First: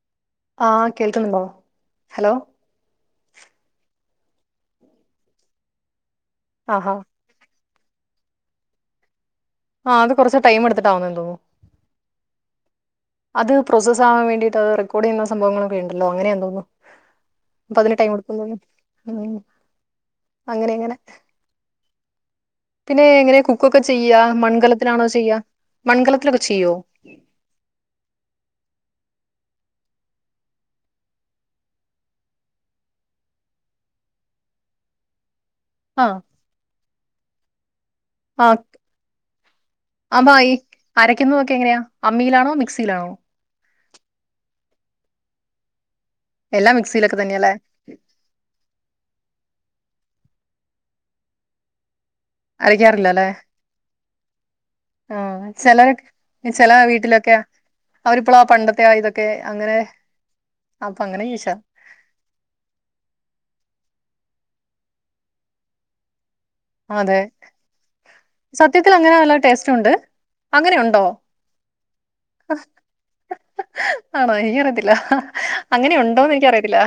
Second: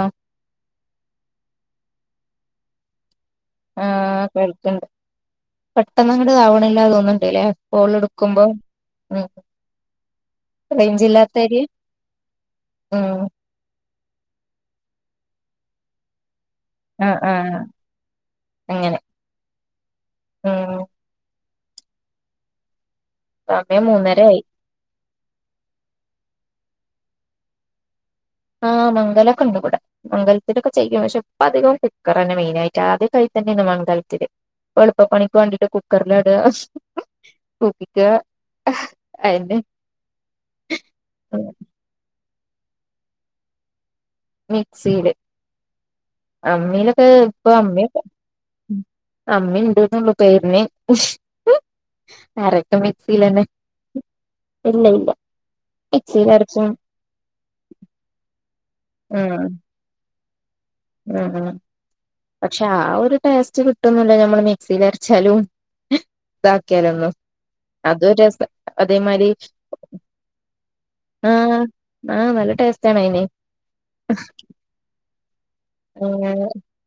ആഹ് ആഹ് കേൾക്കുന്നുണ്ടോ ഹലോ ആഹ് കേൾക്ക്ണ്ട് പെട്ടങ്ങത്തങ്ങട് ആവ്ണില്ലാ ആഹാ തോന്ന്ണ്ട്ല്ലേ കോൾ ഇട്ക്കുമ്പോ ഉം ആഹ് അത് കുറച്ച് ടൈം എടുത്തിട്ടാവുന്നതെന്നു റേഞ്ചില്ലാത്ത തോന്നുന്നു ഏരിയെ ഉം അത് പ്രോസസ് ആ വേണ്ടീട്ട് അത് റെക്കോർഡ് ചെയ്യുന്ന സംഭവങ്ങളൊക്ക ഉണ്ടല്ലോ അങ്ങനെയെന്തോന്നോ ആഹ് ആഹ് അപ്പ അതിന് ടൈം എടുക്കും തോന്നും. അങ്ങനെ ഉം അങ്ങനെ ഉം അങ്ങനെ പിന്നെ എങ്ങനെ കുക്കൊക്കെ സമയം ചെയ്യാ മൂന്നര ആയി മൺകലത്തിലാണോ ചെയ്യാ? മൺകലത്തിലൊക്കെ ചെയ്യോ ആഹ് മൺകലൊക്കെ ഇണ്ട് ഇവടെ. മൺകലത്തിലൊക്കെ ചെയ്യും. പക്ഷെ ഇപ്പ അധികം കുക്കർ തന്നെ. മെയിൻ ആയിട്ട് ആദ്യക്കെ അയീത്തെന്നേന്നു മൺകലത്തില് ഇപ്പളുപ്പപണി ക്ക് വാണ്ടിട്ട് കുക്കറിലാടാ. Okay okay. അപ്പ യീ അരക്കുന്ന ഒക്കെ എങ്ങനെയാ അമ്മിയിലാണോ മിക്സിയിലാണോ മിക്സീല്. എല്ലാം അമ്മിയിലൊക്കെ മിക്സിയിലൊക്കെ ഇപ്പൊ തന്നെയാല്ലേ അമ്മിയൊക്കെ. അമ്മിണ്ട്. ന്നൊള്ളൂ പേര്ന്. ഉഷ് അരക്ക് അരയ്ക്കാറില്ല അല്ലേ മിക്സീലന്നെ. ആഹ് ചിലരൊക് മിക്സിയിലരക്കും ചെല വീട്ടിലൊക്കെ അവരിപ്പളും ആ പണ്ട താ ഇതൊക്കെ ഉം അങ്ങനെ അപ്പൊ അങ്ങനെ ഉം ഉം ചോദിച്ചാ പക്ഷെ ആ ഒരു ടേസ്റ്റ് കിട്ടന്നില്ല നമ്മൾ മിക്സിയിലരച്ചാലും അതെ സത്യത്തിൽ അങ്ങനെ അതേമാതിരി നല്ല ടേസ്റ്റ് ഉണ്ട് അങ്ങനെയുണ്ടോ ആഹ് ആഹ് നല്ല ടേസ്റ്റ് ആണ് അയിന് ആണോ എനിക്കറിയത്തില്ല അങ്ങനെ ഉണ്ടോന്ന് ആഹ് എനിക്കറിയത്തില്ല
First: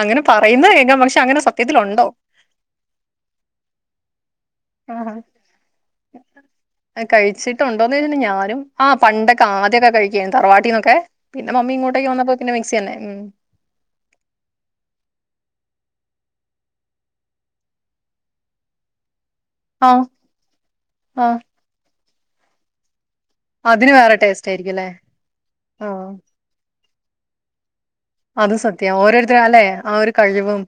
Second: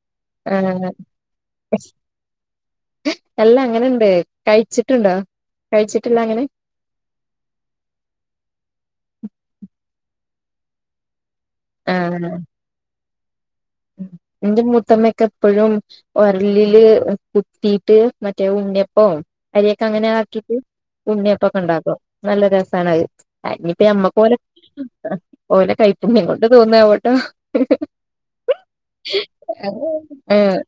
അങ്ങനെ പറയുന്നത് ആഹ് കേക്കാം പക്ഷെ അങ്ങനെ സത്യത്തിൽ ഒണ്ടോ അല്ലാ അങ്ങനെയുണ്ട് ആ കഴിച്ചിട്ടുണ്ടോന്ന് ചോദിച്ചാ ഞാനും ആ പണ്ടൊക്കെ ആദ്യമൊക്കെ കഴി ക്കും തറവാട്ടീന്നൊക്കെ പിന്നെ മമ്മി ഇങ്ങോട്ടേക്ക് ആഹ് വന്നപ്പോ പിന്നെ മിക്സി തന്നെ ഉം എന്റെ മുത്തമ്മക്ക് എപ്പഴും ഒരളില് കുത്തീട്ട് മറ്റേ ഉണ്ണിയപ്പോ അരിയൊക്കെ ആ അങ്ങനെ ആക്കിട്ട് ആ ഉണ്ണിയപ്പൊക്കെ ഉണ്ടാക്കും നല്ല രസാണ്‌ അതിന് വേറെ അത് ടേസ്റ്റ് ആയിരിക്കുംല്ലേ? [unintelligible] ഓലെ ആ കൈപ്പുണ്യം കൊണ്ട് തോന്നുന്നതാ അതും സത്യാ. ഓരോരുത്തര് അല്ലെ ഒരു ആ കഴിവും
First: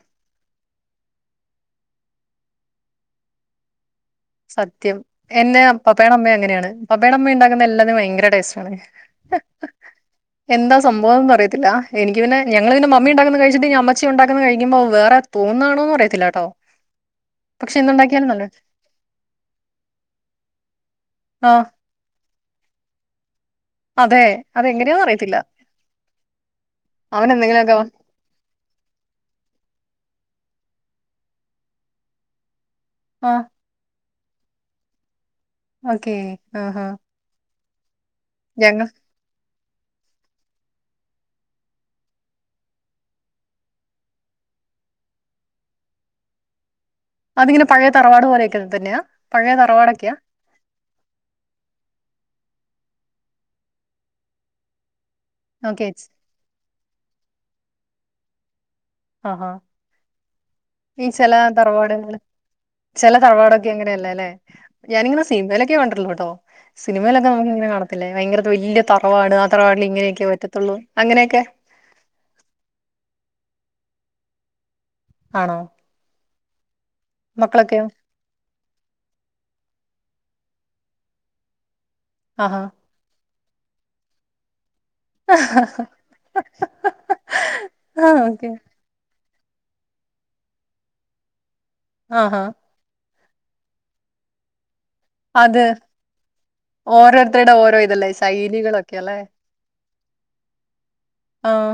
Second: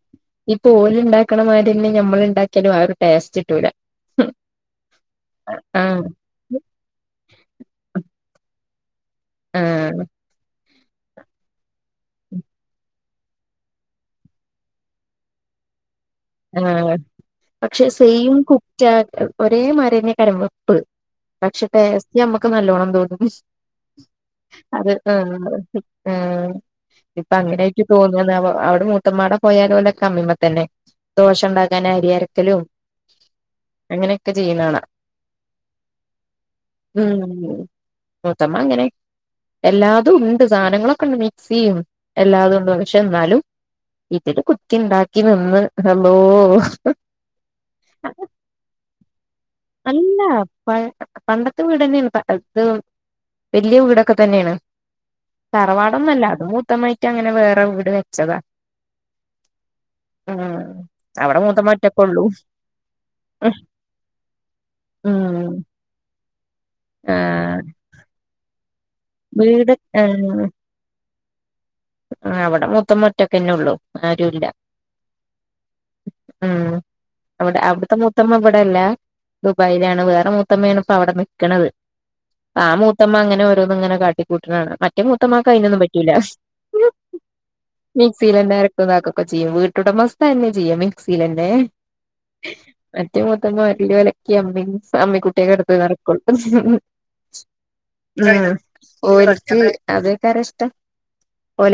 ഇപ്പോ ഓല് ഉണ്ടാക്കണമാതിരി നമ്മൾ ഉണ്ടാക്കിയാലും ആരു ടേസ്റ്റിട്ടുല്ലാ സത്യം എന്നെ ആഹ് പപ്പേയുടെ അമ്മ അങ്ങനെയാണ് പപ്പേയുടെ അമ്മ ഉണ്ടാക്കുന്ന എല്ലാതും ഭയങ്കര ടേസ്റ്റാണ് ആഹ് എന്താ സ് സംഭവം ന്താറിയത്തില്ല എനിക്ക് പിന്നെ ഞങ്ങള് പിന്നെ മമ്മിണ്ടാക്കുന്ന കഴിച്ചിട്ട് അമ്മച്ചി ഉണ്ടാക്ക കഴിക്കുമ്പോ വേറെ തോന്നാണോന്ന് അറി ആ പക്ഷെ സെയിം നല്ല കു ഒരേ മരെ [unintelligible] ആഹ് പക്ഷ ടേസ്റ്റ് ഞമ്മക്ക് ക്ക് നല്ലോണം തോന്നും അതെ അത് അതെങ്ങനെയാന്ന് ആ അറിയത്തില്ല. ആ അവൻ ഇപ്പൊ എന്തെങ്കിലുമൊക്കെ അങ്ങനായിട്ട് തോന്നുന്നുന്ന് അവിടെ മൂത്തുമ്മാട പോയാലും ഓലെ [unintelligible] തന്നെ ദോശ ഉണ്ടാക്കാൻ അരി അരക്കലും ആ ഒക്കെ ചെയ്യുന്ന കാണാം ഓക്കെ ആ ആ മൂത്തമ്മ അങ്ങനെ എല്ലാതും ഉണ്ട് സാധനങ്ങളൊക്കെണ്ട് മിക്സിം ചെയ്യും എല്ലാതും ഉണ്ട് പക്ഷെ എന്നാലും വീട്ടില് കുക്കി ഇണ്ടാക്കി നിന്ന് ഹലോ അതിങ്ങനെ പഴയ തറവാട് പോലെയൊക്കെ തന്നെയാ പഴയ തറവാടൊക്കെയാ അല്ല പ പണ്ടത്തെ വീട്ന്നെയാണ് ഇത് വല്ല്യ വീടൊക്കെ തന്നെയാണ് ഓക്കെ ചേച്ചി തറവാടൊന്നുമല്ല അതും മൊത്തമായിട്ട് അങ്ങനെ വേറെ- വെച്ചതാ ഹ ഹാ ഉം ഈ ചില അവിടെ മൂത്തമ്മ തറവാടുകള്, ഒറ്റക്കൊള്ളൂ ചിലതറവാട്കലക്കേ അങ്ങനെലെ. ഞാനിങ്ങനെ ഉം സിനിമേലേക്കെ കണ്ടോളു. [unintelligible] സിനിമലേക്കെ നമ്മക്കിവല്യ ആഹ് ങ്ങനെ കാണത്തില്ലേ ഭയ്ങ്കര തറവാട്, ആ വീട് തറവാട്ടിൽ ഇങ്ങനെയൊക്കെ പറ്റത്തോളു അങ്ങനെക്കെ ആ അവടെ മൂത്തുമ്മ ഒറ്റകാല്ലോളു ആരൂല്ല. ആണോ മം അവടെ മക്കളൊക്കെയോ അവിടെത്തെ മൂത്തുമ്മ ഇവിടെ അല്ല, ദുബായിലാണ്. വേറെ മൂത്തുമേണ് ഇപ്പ അവിടെ നിക്കണത്. ആഹാ ആ മൂത്തുമ്മ അങ്ങനെ എപ്പങ്ങനെ കാട്ടികുട്ടണ്ണാണ് മൂത്ത മാക്ക് അയിനൊന്നും പറ്റൂല ആഹ് ഓക്കെ മിക്സീലന്നെ [unintelligible] ക്കൊ ചെയ്യും. വീട്ടുടമസ്ഥന്നെ ചെയ്യും മിക്സീലന്നെ ആഹാ [unintelligible] [unintelligible] [unintelligible] [unintelligible] തും അത് ഓരോരുത്തരുടെ ഓരോ ഇതല്ലേ ശൈലികളൊക്കെ അല്ലേ ആഹ്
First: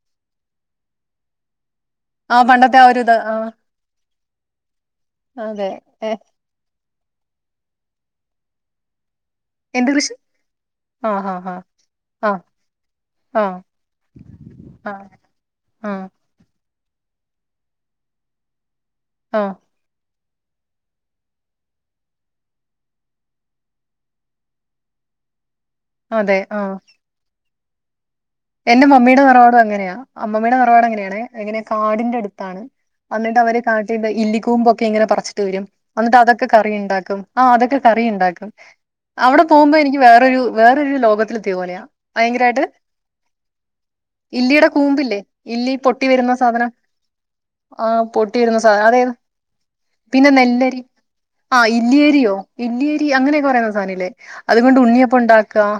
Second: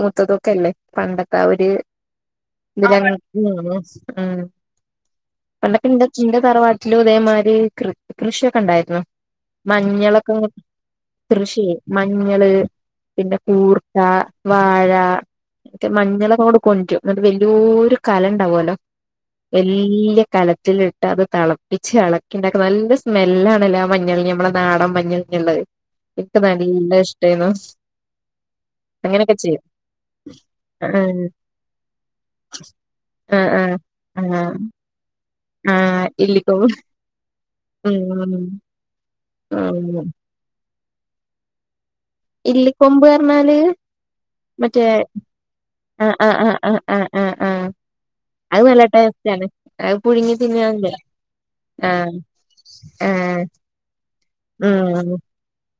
മൂത്തതുക്കല്ലേ പണ്ടത്താഒര് [unintelligible] ആ പണ്ടത്തെ ആ ഒരു ഇത് ആഹ് അതെ ഏ ല്ലുതേമായ്രി ക്രിഷൊക്കണ്ടായിരുന്നൊ എന്ത് കൃഷി? മഞ്ഞളക്ക ആഹ് ആഹ് കൃഷിയേ ആഹ് മഞ്ഞള് ന ആഹ് ആഹ് കൂർക്ക വാഴ ആഹ് ആഹ് മഞ്ഞ [unintelligible] [unintelligible] ന്ന്ട്ട് വല്യോരു കലംണ്ടാവും ആഹ് വല്യ കലത്തില്ട്ട് അത് തെളപ്പിച്ചെളക്കി നല്ല സ്മെല്ലാണയ്ല് ആ മഞ്ഞളിന് നമ്മടെ നാടൻ മഞ്ഞളിന്ള്ളത് അതെ ക്ക് ആഹ് നല്ലയിഷ്ടേനു എന്റെ മമ്മീട തറവാടുവങ്ങനെയ അമ്മമ്മേടെ തറവാടങ്ങനെയാണെ. അതിങ്ങന കാടിന്റടുത്താണ്. ആ അന്നിട്ടവര് ആ കാട്ടീപോയി ആ ഇല്ലിക്കൊമ്പൊക്ക ഇങ്ങനെ പറിച്ച് ണ്ട്വരും. ആ അന്നിട്ടതൊക്കെ ഇല്ലിക്കൊമ്പ് കറീണ്ടാക്കും. ആ അതൊക്ക ഉം കറീണ്ടാക്കും. അവിട പോവ്മ്പൊ എനിക്ക് ഉം വേറൊരു വേറൊരു ലോകത്തെത്തിയ പോലെയ [inaudible] ഇല്ലിക്കൊമ്പ് ണാല് ഇല്ലിയുടെ മറ്റേ കൂമ്പില്ലേ ഇല്ലി പൊട്ടി ആ ആ ആ ആ ആ ആ ആ ട്ടിയിരുന്നു നല്ല സാധനം അത് ഏത് ടേസ്റ്റ് ആണ് അത് പിന്നെ പുഴുങ്ങി നെല്ലരി തിന്നാനല്ലേ ആ ഇല്ലിയരിയോ ഇല്ലിയരി ആ അങ്ങനക്കെ പറയുന്ന സാധനമില്ലേ? അതുകൊണ്ട് ഉം ഉണ്ണിയപ്പൊണ്ടാക്കാം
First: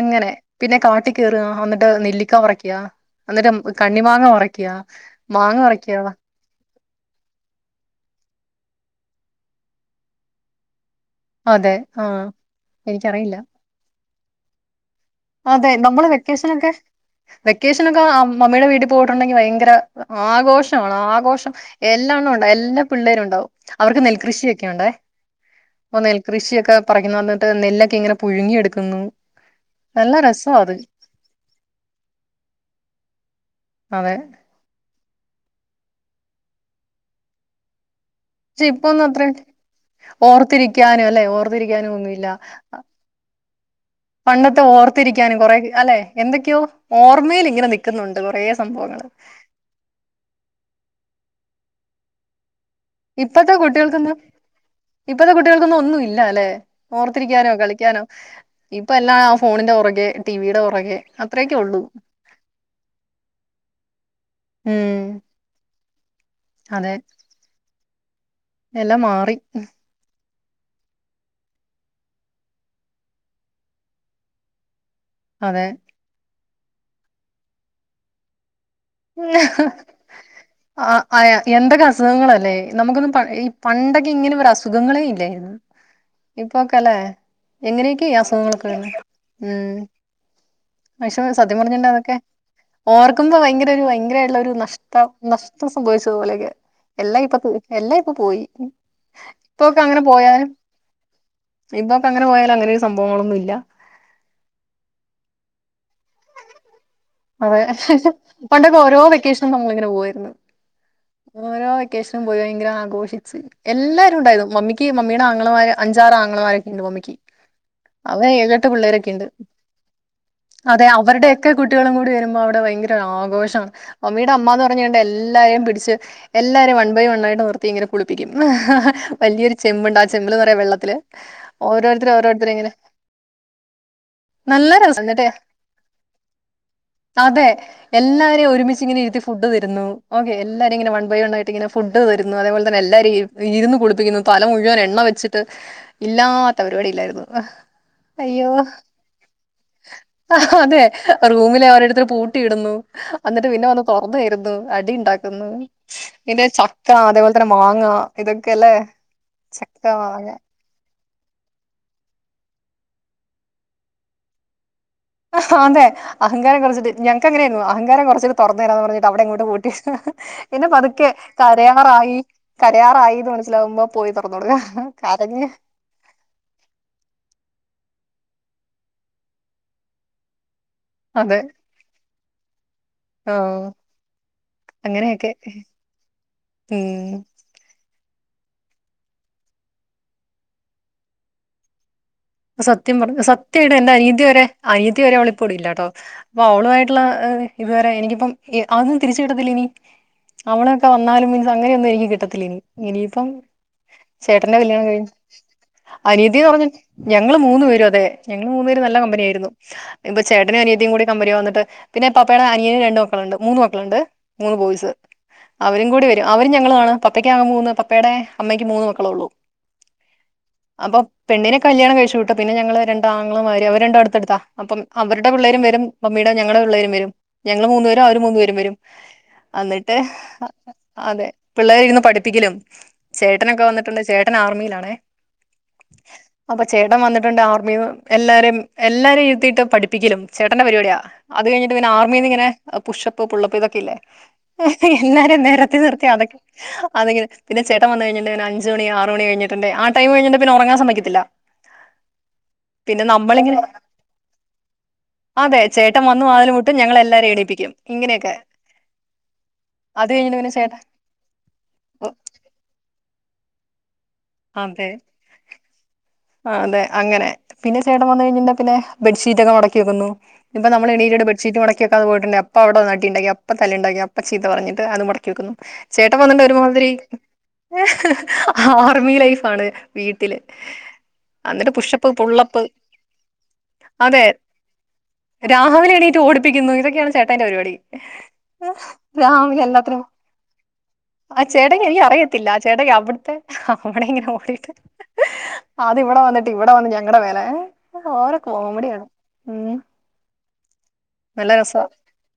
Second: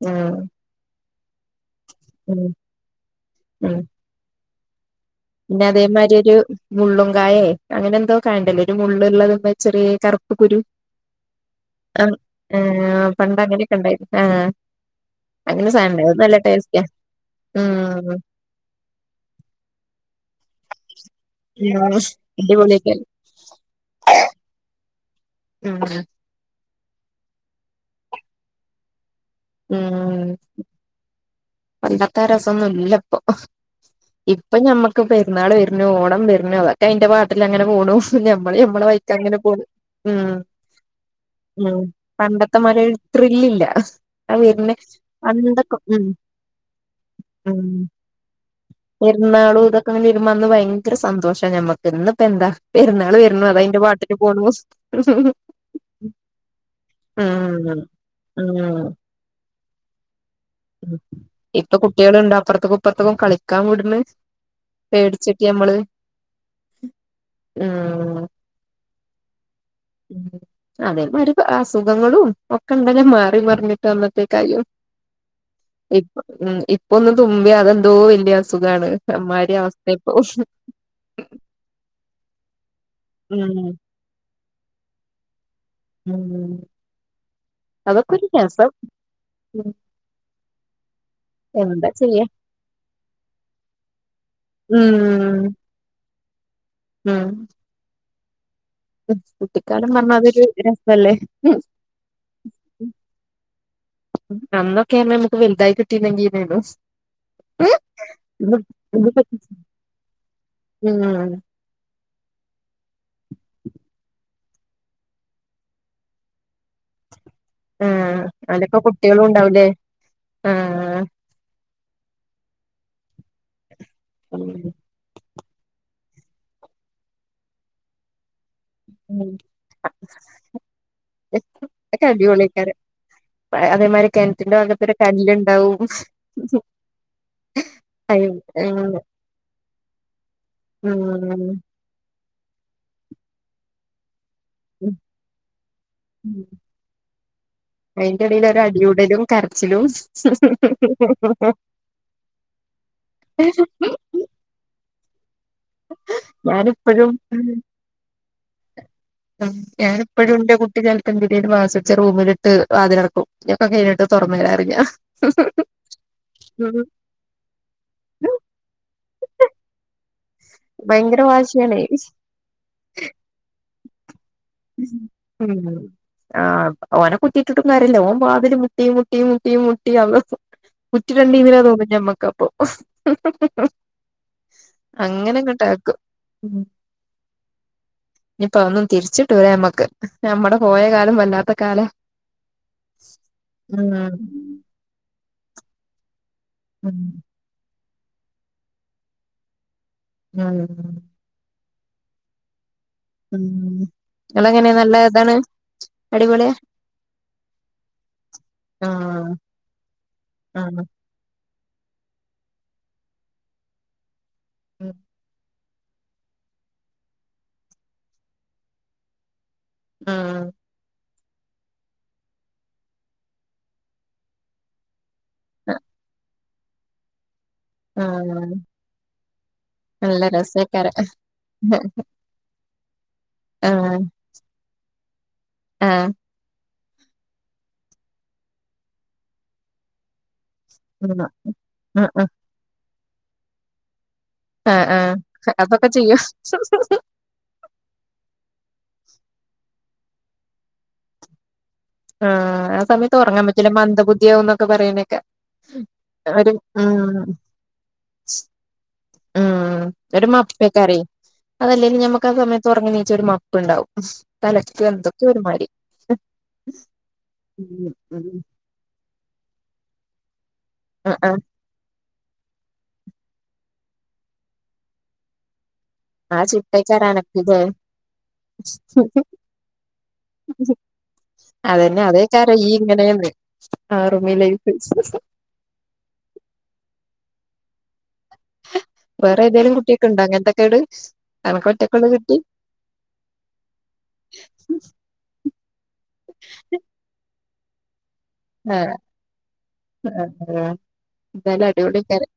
അങ്ങനെ ഉം പിന്നെ കാട്ടി കേ [inaudible] അന്നിട്ട് നെല്ലിക്ക ഉം പറിക്ക്യ അന്നിട്ട് കണ്ണിമാങ്ങാ പറി ക്ക്യാ ന്നെ അതേമാരി ഒരു മുള്ളും കായേ അങ്ങനെന്തോ കായോണ്ടല്ലോ ഒരു മുള്ളിള്ളതിന്മേൽ ചെറിയെ കറുപ്പ് കുരു. അതെ ആ ആഹ് എനിക്കറിയില്ല പണ്ടങ്ങനൊക്കെയൊണ്ടാരുന്നു. ആ അതെ നമ്മള് വെക്കേഷനൊക്കെ വെക്കേഷനൊക്കെ ഉം അ മമ്മിടെ വീട്ടി പോയിട്ടുണ്ടെങ്കി വയങ്കര ആഘോഷണ് ആഘോഷം ഉം എല്ലാണ്ണോം ഒണ്ടാകും എല്ലാ അടിപൊളിയൊക്കെ പിള്ളേരും ഒണ്ടാകും അവർക്ക് നെൽകൃഷിയൊക്കെയൊണ്ടേ ഉം പ്പ നെൽകൃഷിയൊക്കെ പറിക്കുന്നന്ന്‌ നെല്ലൊക്കെ ഇങ്ങനെ പുഴിങ്ങിയെടുക്കുന്നു ഉം പണ്ടത്തെരെസൊന്നും ഇല്ലപ്പൊ. അതെ ഇപ്പ ഞമ്മക് പെരുന്നാള് വെരുന്നു ഓണം വെരുന്ന്‌ അതൊക്കെ അതിന്റെ പാട്ടിലങ്ങനെ പോണു. ഞമ്മള് പക്ഷെ ഞമ്മടെ ഇപ്പൊന്നും അത്ര വഴിക്കങ്ങനെ പോണ് ഉം ഓർത്തിരിക്കാനും അല്ലെ ഉം ഓർത്തിരിക്കാനും ഒന്നുമില്ല പണ്ടത്തെ മാരിയൊര് ത്രില്ലില്ല. അ പണ്ടത്തെ വെരുന്നേ ഓർത്തിരിക്കാനും കൊറെ പണ്ടൊക്കോ അല്ലെ ഉം എന്തൊക്കെയോ ഓർമ്മയിൽ ഉം ഇങ്ങനെ നിക്കുന്നുണ്ട് കൊറേ സംഭവങ്ങള് പെരുന്നാളു ഇതൊക്കെങ്ങ് വരുമ്പോ അന്ന് വയങ്കര സന്തോഷ് ഞമ്മക് ഇന്നിപ്പന്താ? ഇപ്പത്തെ കുട്ടികൾക്കൊന്നും ഇപ്പത്തെ കുട്ടികൾക്കൊന്നും ഒന്നുല്ലാല ഓർത്തിരിക്കാനോ ഉം കളിക്കാനോ ഉം ഇപ്പെന്നാ ഫോണിന്റെ പൊറകെ ഇപ്പൊ കുട്ടികളെയൊണ്ടോ അപ്രത്തക്കും ഇപ്രത്തക്കും കളിക്കാൻ വിടണ് ഉം പേടിച്ചിട്ട് ഞമ്മള്. ആ ല്ലാം മാറി. അതേമാരിപ്പം അസുഖങ്ങളും ഒക്കെ ഇങ്ങനെ മാറിമറിഞ്ഞും അന്നത്തേക്കായും. അതെ ഇപ്പ ഉം ഇപ്പൊന്ന് തുമ്പിയ അത് ന്തോ വല്ല്യ അസു ആഹ് അയ എന്തൊക്കസുഖങ്ങളല്ലേ. നമുക്കൊന്നും പ ഈ ഉം പണ്ടൊക്കെ ങ്ങനെ അസു ഖങ്ങളെ ല്ലായിർന്നു. ഉം ഇപ്പൊക്കലേ എങ്ങനൊക്കെ ഈ അതൊക്കെ ഒരു അസുഖങ്ങളൊക്കെ രസം വർന്നെ. ഉം വെഷമ സത്യം പറഞ്ഞീണ്ടെ എന്താ അതൊക്കെ ചെയ്യാ ഓർക്കുമ്പോ ഭയങ്ക ഭയങ്കരായിട്ട്ള്ളൊരു ഉം നഷ്ട്ടം നഷ്ട്ടം സംഭ ച്ചോ ലകെ. ഉം എല്ലയിപ്പപ്പോവും എല്ല പോയി. പ്പോക്കെ കുട്ടിക്കാലം ങ്ങനെ പറഞ്ഞ അതൊരു പോയാലും രസല്ലേ ഇന്നൊക്കങ്ങനെ പോയാലും അങ്ങനൊരു സംഭവങ്ങളൊന്നുല്ല. അന്നൊക്കെ ർഞ്ഞ മ്മക്ക് വാലുതായി കിട്ടീണെങ്കി ന്നെ ന്നു അതെ പണ്ടൊക്കെ ഓരോ വെക്കഷനും നമ്മളിങ്ങനെ പോകുവേർന്നു ഉം ഓരോ വെക്കേഷനും പോയി ഭയങ്കരആഘോഷിച്ച് എല്ലാരു ണ്ടായീന്നു മമ്മിക്ക് ആഹ് അതേയെട്ട് അതിലൊക്കെ കുട്ടികളും പിള്ളേരൊക്കെണ്ട് ഉണ്ടാവൂലേ അതെ ആഹ് അവര്ടെയൊക്കെ ഗുഡ് വരുമ്പോ അവ്ടെ ഭയങ്കരാഘോഷാണ് ഒമിടെ അമ്മ ന്ന് ഉം പറഞ്ണ്ടെ ല്ലാരേം പിട്ച്ച് എല്ലാരേം വൻ ബൈ വൻ ആയിട്ട് നിർത്തി ഇങ്ങനെ കുളിപ്പിക്കും വല്ല്യൊരു ചെമ്പ് ണ്ട് ആ ചെമ്പിൽ നെറയെ വെള്ളത്തില് ഒക്കെ ഒരോർതർ ഒരോർതരിങ്ങനെ അടിപൊളിയേക്കാരം അതേമാതിരി കിണറ്റിന്റെ നല്ല ഭാഗത്തൊരു രസ ന്നട്ടെ കല്ലുണ്ടാവും അതെ എല്ലാവരേം ഒരുമിച്ചിങ്ങനെ ഇരുത്തി ഫുഡ്‌ തരുന്നു ഒക്കെ എല്ലാവരേം ങ്ങനെ വൺ ബൈ ഉം വണ്ണായിട്ട് ങ്ങനെ ഫുഡ്‌ തരും ന്നു അതേപോലെതന്നെ ഇര് ഇരുന്നു കുളിപ്പിക്കുന്നു തല മുഴുവൻ ഉം എണ്ണ വെച്ചിട്ട് ഇല്ലാത്ത പരിപാടില്ലായ്രുന്നു അയിന്റെ ഇടയിൽ ഒരു അയ്യോഹ് അടിയൂടലും കരച്ചിലും അതെ റൂമിൽ ഒരോർതർ പൂട്ടിയിടുന്നു അന്നട്ട് പിന്നെ വന്ന് തെരുന്നു അടിണ്ട ന്നു പിന്നെ ചക്ക ഞാനിപ്പഴും അതേപോൽതന്നെ മാങ്ങാ ഇതൊക്കെ ലേ ചക്ക ത്തെന്തിനേലും വാസ്യുട്ച്ച റൂമിലിട്ട് വാതിലട്ക്കും ഞൊക്കെ കൈഞ്ഞിട്ട് തൊർന്നേരറിം ഞാൻ അതെ അഹങ്കാരം കൊർച്ട്ട് ഞങ്ങക്കങ്ങനെർന്നു അഹങ്കാരം കൊർച്ചിട്ട് ഞാൻ തൊർന്നേര ന്ന് പർഞ്ഞിട്ട് അവ്ടെ ങ്ങോട്ട് പൂട്ടി പിന്നെ പതുക്കെ ഭയങ്കര വാശിയാണേ കരയവറായി കരയാറായി ന്ന് മൻസിലാവുമ്പോ പോയി പ ഹ് ഹ് ആഹ് ഓനെ കുറ്റിട്ട് ട്ടും കാര്യല്ല ഓൻ വാതിൽ മുട്ടി മുട്ടി മുട്ടി മുട്ടി അഹ് തൊക്കും അതെ കുറ്റിടെണ്ടിപിന്നെ തോന്നും ഞമ്മക്കപ്പോ ആ അങ്ങനെയൊക്കെ അങ്ങനെ അങ്ങട്ടാക്കും ഉം ഇനി [unintelligible] തിരിച്ച് [unintelligible] നമ്മക്ക് നമ്മടെ പോയ കാലം വല്ലാത്ത കാലാ സത്യം പറഞ്ഞാ സത്യായിട്ട് എൻ്റെ ഉം അനിയത്തി വരെ അനിയത്തി വരെ [unintelligible] ഇപ്പൊ ഉം ഓളായിട്ടുള്ള [unintelligible] ഇതു വരെ എനിക്കിപ്പം അതൊന്നും തിരിച്ച് കിട്ടത്തില്ലിനീ അവളൊക്കെ ഉം വന്നാലും [unintelligible] അങ്ങനെയൊന്നും ഇനി കിട്ടത്തില്ലയിനീ മം ഇയാളെങ്ങനെ നല്ല കഴിഞ്ഞ് ഇതാണ് അനിയത്തി എന്ന് അടിപൊളിയാ പറഞ്ഞ ഞങ്ങള് മൂന്നു പേരും അതേ ഞങ്ങള് മൂന്നു പേരും നല്ല ആഹ് കമ്പിനിയാരുന്നു എന്തോ ചേട്ടനും ആഹ് അനിയത്തിയും കൂടി കമ്പനി വന്നിട്ട് പിന്നെ പപ്പേടെ അനിയന് രണ്ട് മൂന്ന് മക്കളിണ്ട് മൂന്ന് ബോയ്സ് ഉം അവരും കൂടി വരും അവരും ഞങ്ങളുമാണ് പപ്പയ്ക്ക് മൂന്ന് പപ്പേടെ അമ്മക്ക് മൂന്ന് മക്കളെയുള്ളു ആ പെണ്ണിനെ കല്യാണം കഴിച്ച് വിട്ടു പിന്നെ ഞങ്ങള് രണ്ട് ആങ്ങളമാരും അവര് രണ്ടും അടുത്തടുത്താ അപ്പം - അവരുടെ പിള്ളേരും വരും മമ്മി ഞങ്ങടെ പിള്ളേരും വരും ഞങ്ങള് മൂന്നു പേരും അവര് മൂന്നു ആഹ് പേരും വരും അന്നിട്ട് നല്ല രസേക്കാരം അതെ പിള്ളേരെ ഇരുന്ന് പഠിപ്പിക്കലും- ചേട്ടനൊക്കെ ആഹ് വന്നിട്ടുണ്ട് ചേട്ടൻ ആർമിയിലാണെ ആഹ് ചേട്ടൻ വന്നിട്ടുണ്ട് ആർമീന്ന് എല്ലാരേം എല്ലാരേം ഇരുത്തീട്ടാ പഠിപ്പിക്കലും ചേട്ടൻ്റെ പരിപാടിയാ ഉം അതു കഴിഞ്ഞിട്ട് ഉം ഉം ആർമീന്നിങ്ങനെ- പുഷപ്പ് പുള്ളപ്പ് ഇതൊക്കെയില്ലേ ആഹ് എല്ലാരേം ആഹ് നെരത്തി അതൊക്കെ നിർത്തി ചെയ്യും അതൊക്കെ അതിങ്ങനെ പിന്നെ ചേട്ടൻ വന്ന് [unintelligible] പിന്നെ അഞ്ച് മണി ആറ് മണി കഴിഞ്ഞിട്ടിണ്ടെങ്കി ആ- ടൈമ് കഴിഞ്ഞ്ണ്ടെ പിന്നെ ഒറങ്ങാൻ സമ്മയിക്കതില്ലാ ആ ആ സമയത്ത് ഒറങ്ങാൻ നമ്മളിങ്ങനെ പറ്റില്ല മന്ദബുദ്ധിയാവുന്നൊക്കെ പറയ്ണേക്കാ അതെ ചേട്ടൻ വന്ന് വാതില് ഒരു മുട്ടും ഞങ്ങളെ മ് എല്ലാരേം എണീപ്പിക്കും ഇങ്ങനെയൊക്കെ ആ അത് ഒര് കഴിഞ്ഞിട്ട് പിന്നെ ചേട്ടൻ മപ്പേക്കാരെ അതല്ലേലും ഞമ്മക്ക് ആ സമയത്ത് ഒറങ്ങി എണീച്ചാ ഒര് മ പ്പ്ണ്ടാവും തലയ്ക്ക് അതെ എന്തൊക്കെയോ ഒരുമാരി അതെ അങ്ങനെ പിന്നെ ചേട്ടൻ വന്നെഴിഞ്ഞേഞ്ഞാ പിന്നേ ബെഡ്ഷീറ്റൊക്കെ മടക്കി വെക്കുന്നു ഇപ്പം ആ നമ്മളെണീറ്റ്ട്ട് ആ ബെഡ് ഷീറ്റ് മടക്കി വെക്കാതെ പോയി പിന്നെ അപ്പ അവിടെ അടീണ്ടാക്കി അപ്പ തല്ല്ണ്ടാക്കി അപ്പ ചീത്ത പറഞ്ഞിട്ട് അത് മടക്കി വെക്കുന്നു ചേട്ടൻ ആ വന്ന്ണ്ടെ ഒരു മാതിരി ചിട്ടേക്കാരം അനക്കില്ലേ ആഹ് യെമ്മി ലൈഫാണ് വീട്ടില് അന്നിട്ട് അതന്നെ പുഷ്പ്പ് അതേക്കാരം പുള്ളപ്പ് ഈ ഇങ്ങനെന്ന് അതെ ആർമി ലൈഫ് രാവിലെ എണീറ്റ് ഓടിപ്പിക്കിന്ന് ഇതൊക്കെയാണ് ചേ ഇപ്പയെന്റെ പരിപാടി വേറെ രാവിലെ ഏതേലും എല്ലാത്തിനും കുട്ടിയൊക്കെ ഉണ്ടോ അങ്ങനത്തെക്കേട് ആ അനക്ക് ചേട്ടായിക്ക് ഒറ്റക്കുള്ള കുട്ടി എനിക്കറിയത്തില്ല ചേട്ടായിക്ക് അവ്ട്ത്തെ [unintelligible] ഇങ്ങനെ ഓടീട്ട് അത് ഇവടെ വന്നിട്ട് ഇവടെ വന്ന് ഞങ്ങളെ വെ [unintelligible] ഏഹ് ഏഹ് ആഹ് നല്ല എന്തായാലും രസമാണ് അടിപൊളി പെരെ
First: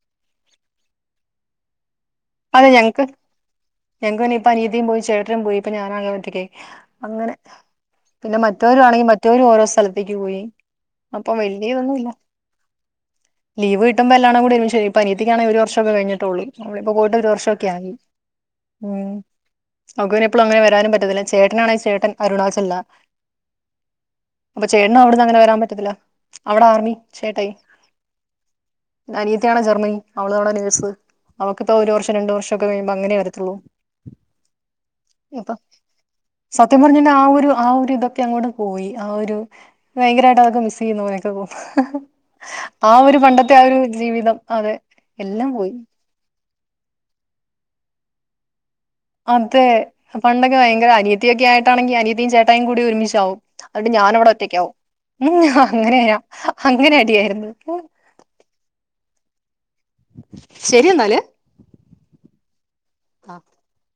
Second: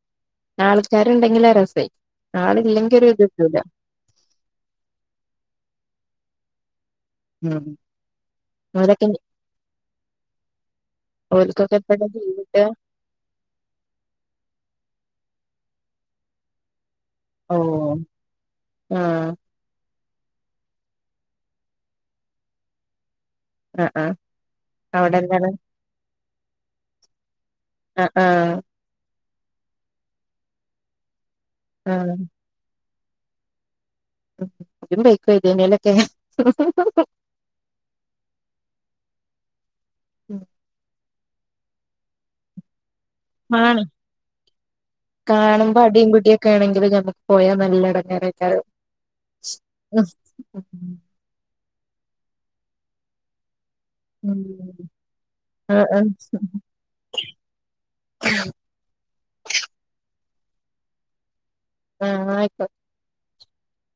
ആൾക്കാര്ണ്ടെങ്കിലാ രസ് പെയ് അതെ ഞങ്ങക്ക് ഞങ്ങക്കു പിന്നെ അനിയത്തിയും പോയി ചേട്ടനും പോയി ഇപ്പൊ ഞാനും അങ്ങളേം ഒറ്റക്കായി അങ്ങനെ പിന്നെ മറ്റൊരുംണെങ്കിൽ ഓലൊക്കെ മറ്റൊരും വേറെ സ്ഥലത്തേക്ക് പോയി അപ്പൊ വലിയ ഓൽക്കൊക്കെ ഒന്നും എപ്പഴാ ഇല്ല ലീവ് കിട്ടാ ലീവ് കിട്ടുമ്പോൾ എല്ലാണംകൂടെ ഒരുമിച്ചു വരും ഇപ്പൊ അനിയത്തിക്ക് ആണേൽ ഒരു വർഷം കഴിഞ്ഞിട്ടുള്ളൂ പോയിട്ട് ഒരു ഓ വർഷൊക്കെ ആയി ആ ഉം അവൾക്ക് പിന്നെ എപ്പഴും വരാൻ ഒന്നും പറ്റില്ല ചേട്ടൻ ആണെകിൽ ചേട്ടൻ അരുണച്ചൽ ആ ആ ആ അപ്പൊ ചേട്ടൻ അവിടെ അവിടന്ന് എന്താണ് വരാൻ പറ്റത്തില്ല അവിടാ ചേട്ടായി അ ആ അനിയത്തി അവിടെ ജർമ്മനി അവൾ അവിടെ നേഴ്സ് അവൾക് ഒരു ആ വർഷം രണ്ട് വർഷം ഒക്കെ കയിഞ്ഞ അങ്ങനെയാണ് ഇജ്ജും പൊയ്ക്കോ ലേ സത്യം ഏതേനേലൊക്കെ പറഞ്ഞ ആ ഒരു ഇതൊക്കെ അങ്ങ് പോയി ഭയങ്കരയിട്ട് അവൾക്ക് മിസ്സ് ചെയ്യുന്നു ഓ ഹഹ ആ ഒരു പണ്ടത്തെ ആണ് ജീവിതം എല്ലാം പോയി! ഒക്കെനെങ്കിലും പോയ നല്ല ഇടങ്ങേരേക്കരം അതെ പണ്ടൊക്കെ അനിയത്തി ഒക്കെ ആയിട്ട് അനിയത്തിയും ചേട്ടയിയും ഒരുമിച്ച് ആവും എന്നിട്ട് ഞാൻ ഇവിടെ ഉം ഒറ്റക്കി ആവും മ്മ്ഹ ആഹ് ആഹ് അങ്ങനെ അടി ആയിരുന്നു ശരി എന്നാലെ ആ ആയിക്കോട്ടെ [inaudible]